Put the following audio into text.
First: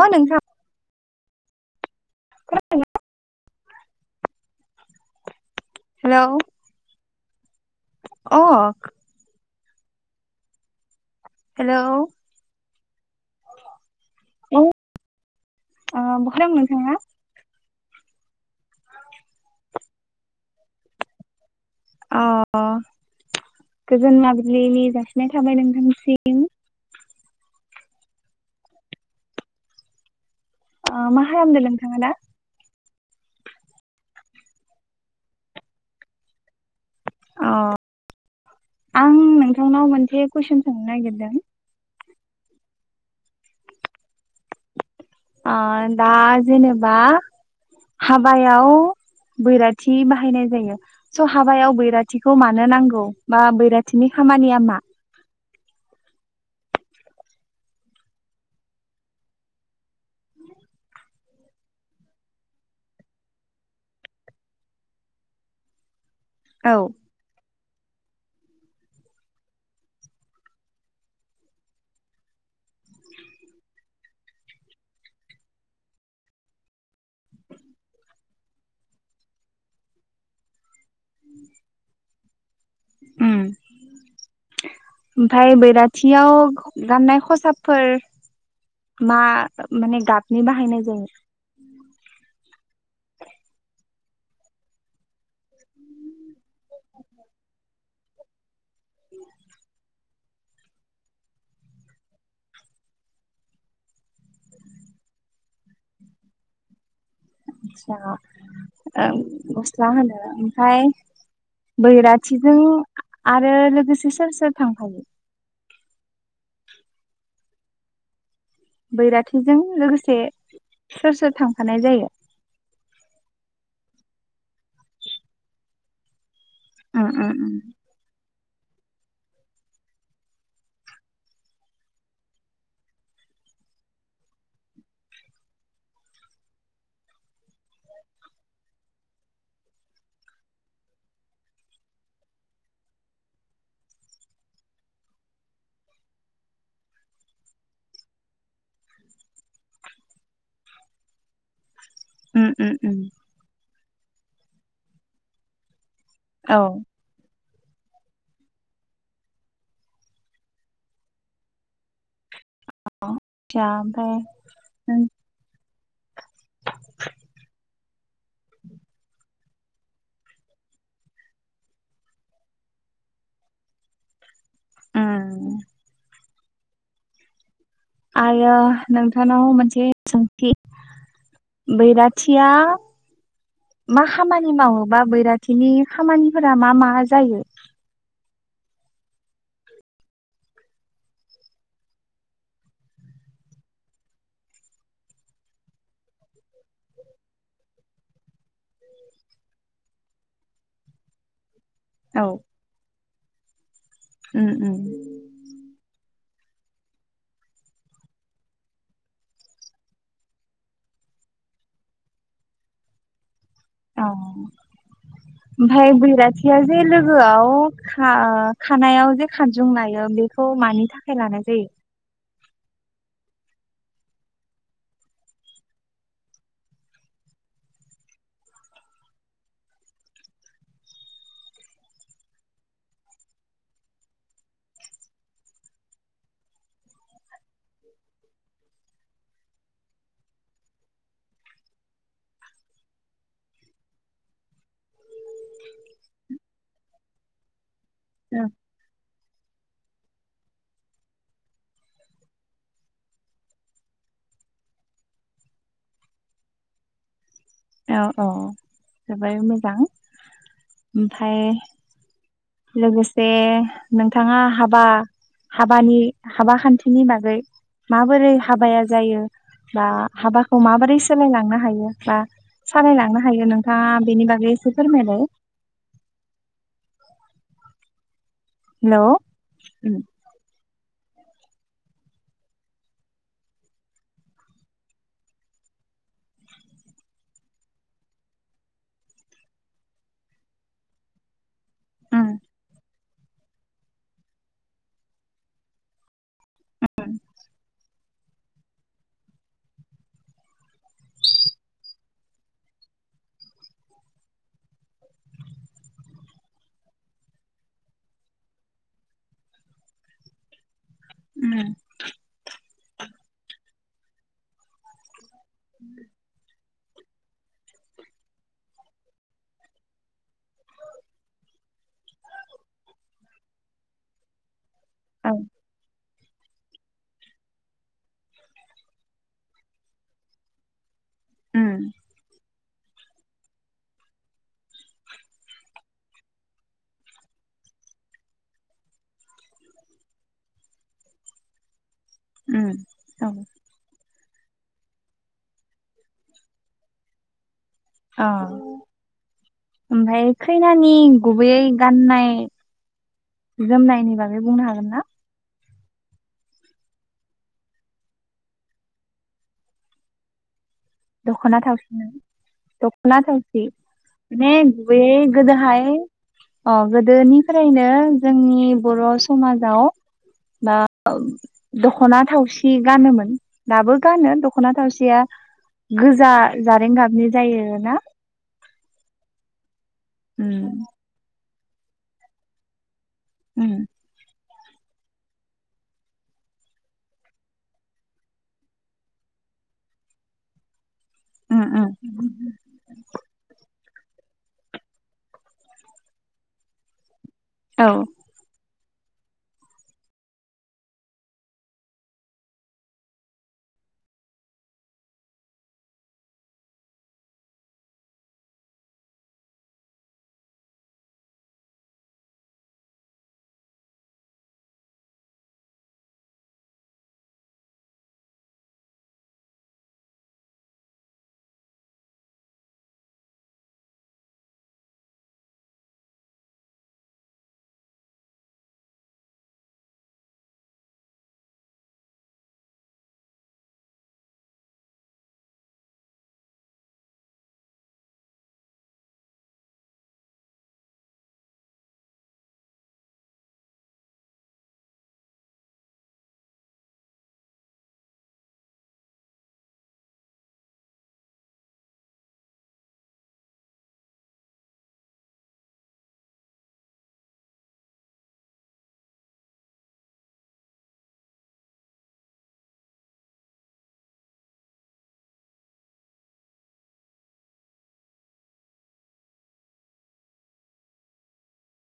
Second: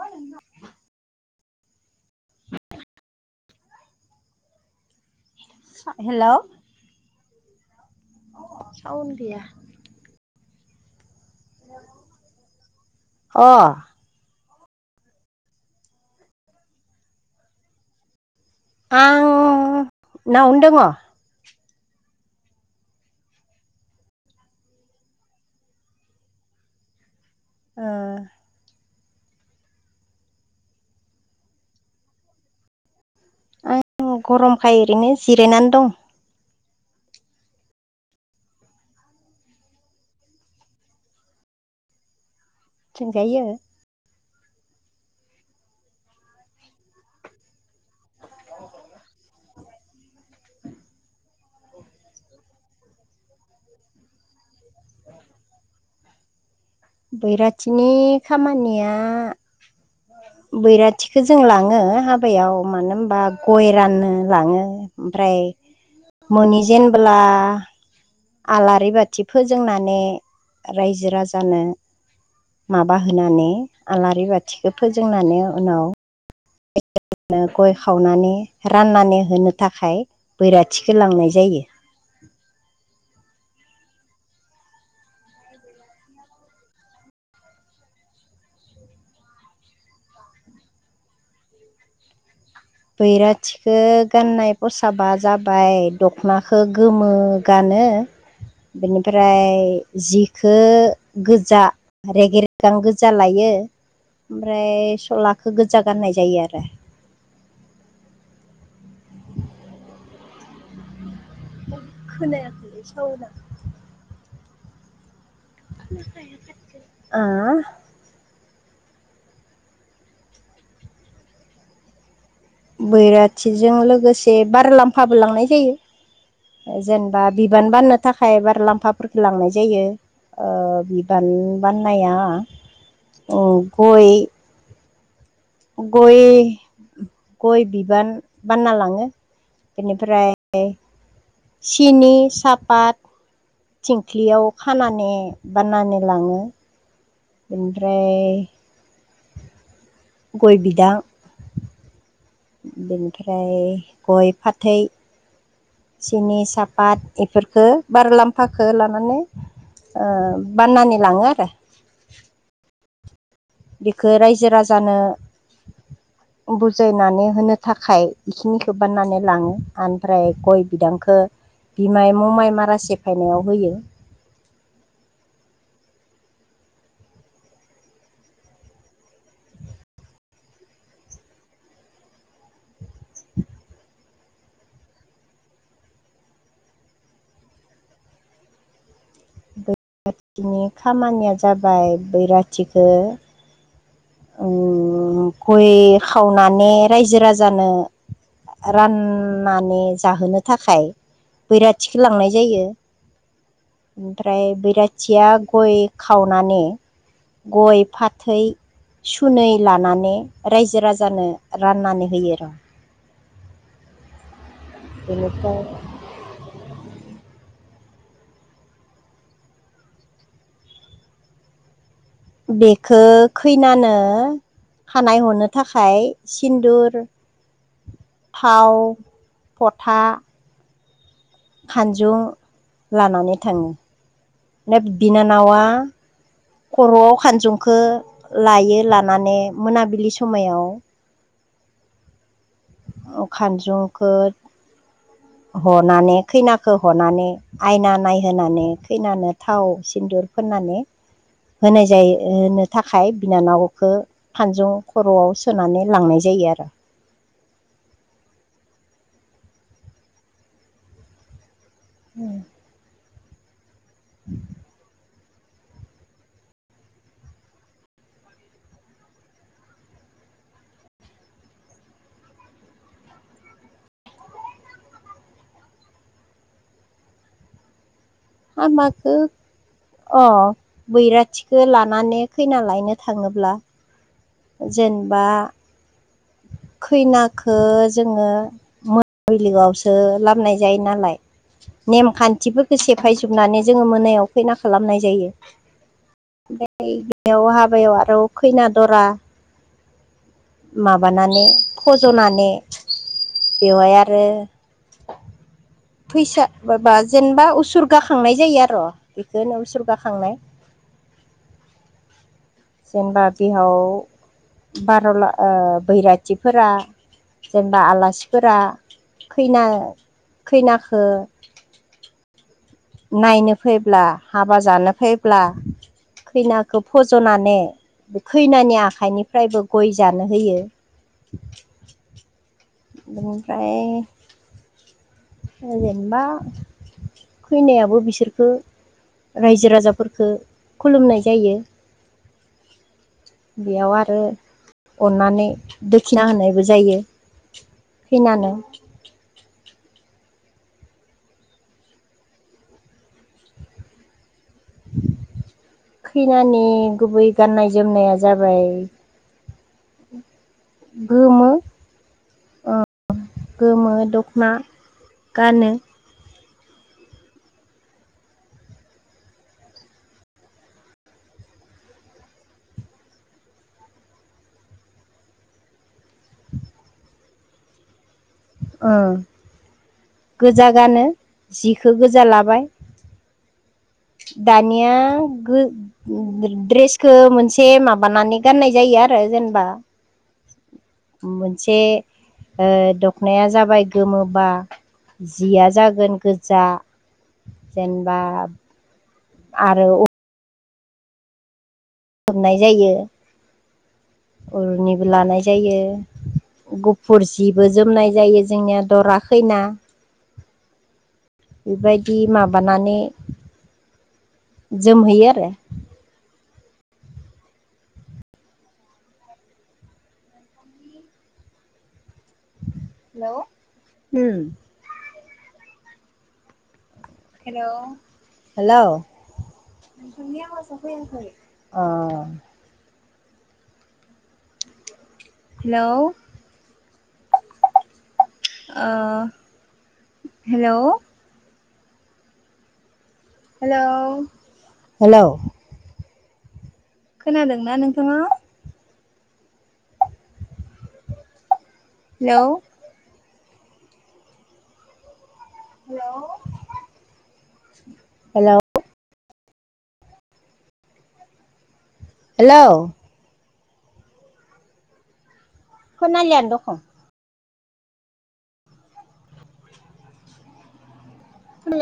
अ नोंथां। खोनादों ना? हेल'! अ साउन गैया। हेल'! अ अ बहा दं नोंथाङा? आं नावनो दङ। अ। गोजोन माबिलिनि जासिनाय थाबाय नोंथांसिम। ओ। आ मा खालामदों नोंथांआ दा? आं गरमखाय ओरैनो जिरायनानै दं। आ आं नोंथांनाव मोनसे कुइसन सोंनो नागिरदों। सोंजायो। आ दा जेनेबा हाबायाव बैराथि बाहायनाय जायो स' हाबायाव बैराथिखौ मानो नांगौ बा बैराथिनि खामानिया मा? बैराथिनि खामानिया [inaudible] बैराथिखो जों लाङो हाबायाव मानो होनबा गय राननो लाङो ओमफ्राय [inaudible] मोनहै औ जेनब्ला आलारि बाथि फोजोंनानै रायजो-राजानो माबा होनानै आलारि बाथिखौ फोजोंनानै उनाव नो गय खावनानै राननानै होनो थाखाय बैराथिखो लांनाय जायो। उम। ओमफाय बैराथिया गाननाय खसाबफोर मा माने गाबनि बाहायनाय जायो? बैराथिखौ गाननाय खसाबा जाबाय दखनाखौ गोमो गान नो। बेनिफ्राय जिखो गोजा रेगे-रेगां गोजा लायो। ओमफ्राय सलाखौ गोजा गाननाय जायो आरो। आतसा ओ गस्ला होनो ओमफाय बैराथिजों खोनायाखैलै आरो लोगोसे सोर सोर थांफायो? ओ बैराथिजों लोगोसे सोर-सोर थांफानाय जायो? बैराथिजों लोगोसे बारलाम्फाबो लांनाय जायो। उम जेनेबा उम बिबान बाननो थाखाय बा रलाम्फाफोरफोरखौ लांनाय जायो ओ बिबान बाननाया ओ गय गय गय बिबार बानना लाङो। बेनिफ्राय सिनि सापात। थिंख्लियाव खानानै बाननानै लाङो। ओमफ्राय गय बिदां उम उम उम बेनिफ्राय गय फाथै। औ सिनि-सापात इफोरफोरखो बारलाम्फाखो लांहोनो। ओ बाननानै लाङो आरो। औ। बिखो रायजो-राजानो बुजायनानै होनो थाखाय बेखिनिखो बाननानै लाङो ओमफ्राय गय बिदांखो बिमाय ममाइ मारा सेफायनायाव होयो। ओम। आरो नोंथांनाव मोनसे सोंखि बैराथिया मा खामानि मावोबा बैराथिनि खामानिफोरा मा मा जायो? बैराथिनि खामानिया जाबाय बैराथिखो ओम गय खावनानै रायजो-राजानो राननानै जाहोनो थाखाय बैराथिखो औ लांनाय जायो। ओमफ्राय उम उम बैराथिया गय खा वनानै गय-फाथै सुनै लानानै रायजो-राजानो राननानै होयो रा। ओं बेनिफ्राय ओमफ्राय बैराथिया जे लोगोआव खा खानायाव जे खानजुं लायो बेखौ मानि थाखाय लानाय जायो बेखौ खैनानो खानाय हनो थाखाय सिन्दुर थाव पथा खानजुं लानानै थाङो नेप बिनानावा खर'आव खानजंखौ लायो लानानै मोनाबिलि समायाव खानजुंखौ हनानै खैनाखौ हनानै आयना नायहोनानै खैनानो थाव सिन्दुर फोननानै होनाय जायो होनो थाखाय बिनानावखौ फानजुं खर'आव सोनानै लांनाय जायो बिदि आरो औ औ जोबोर मोजां ओमफ्राय लोगोसे नोंथाङा हाबा हाबानि हाबा खान्थिनि बागै माबोरै हाबाया जायो बा हाबाखौ माबोरै सोलायलांनो हायो बा सालायलांनो हायो नोंथाङा बेनि बागै एसे फोरमायलाय हा हेलौ माखो उम अ बैराथिखो लानानै खैना लायनो थाङोब्ला जेनेबा [unintelligible] खैनाखौ जोङो मोनाबिलिआवसो लाबोनाय जायो नालाय उम नेमखान्थिफोरखौ सेफायजोबनानै जोङो मोनायाव खैना लाबोनाय जायो बे बेयाव हाबायाव आरो खैना दरा माबानानै फज'नानै बेवहाय आरो फैसा माबा जेनेबा उसुरगा खांनाय जायो आर' बेखौनो उसुरगा होनो खांनाय। उम्म। जेनेबा बिहाव बार'ला बैराथिफोरा जेनेबा आलासिफोरा खैना खैनाखो [unintelligible] नायनो फैब्ला हाबा जानो औ फैब्ला खैना फज'नानै खैनानि आखाइनिफ्रायबो गय जानो होयो। उम्म। बेनिफ्राय जेनेबा खैनायाबो बिसोरखो रायजो राजाफोरखो खुलुमनाय जायो। उम्म। बेयाव आरो अननानै दोखिना होनायबो जायो। अ खैनानो ओमफ्राय खैनानि गुबैयै गाननाय जोमनायनि बागै बुंनो हागोन ना? खैनानि गुबै गाननाय जोमनाया जाबाय गोमो दखना थावसि ना ना थावसि गोमो दख'ना ने गुबै गानो गोदोहाय अ गोदोनिफ्रायनो जोंनि बर' समाजाव मा दख'ना थावसि गानोमोन दाबो गानो दख'ना थावसिया गोजा जारें गाबनि जायो ना? ओ गोजा उम गानो जिखौ गोजा लाबाय उम्म। दानिया गो द्रेसखौ मोनसे माबानानै गाननाय जायो आरो जेनबा [unintelligible] उम मोनसे उम ओ दखनाया जाबाय गोमो बा जिया जागोन गोजा औ जेनेबा आरो खोबनाय जायो उरनिबो लानाय जायो गुफुर जिबो जोमनाय जायो जोंनिया दरा खैना बेबायदि माबानानै जोमहोयो आरो हेल' हुम्म। हेल' हेलौ। नोंनि आवाजा फैयाखै। अ हेलौ। ओ हेलौ। Hello hello. खोनादोंना नोंथाङा? हेलौ। हेलौ। हेल'। हेलौ। खोनालियानो दखं।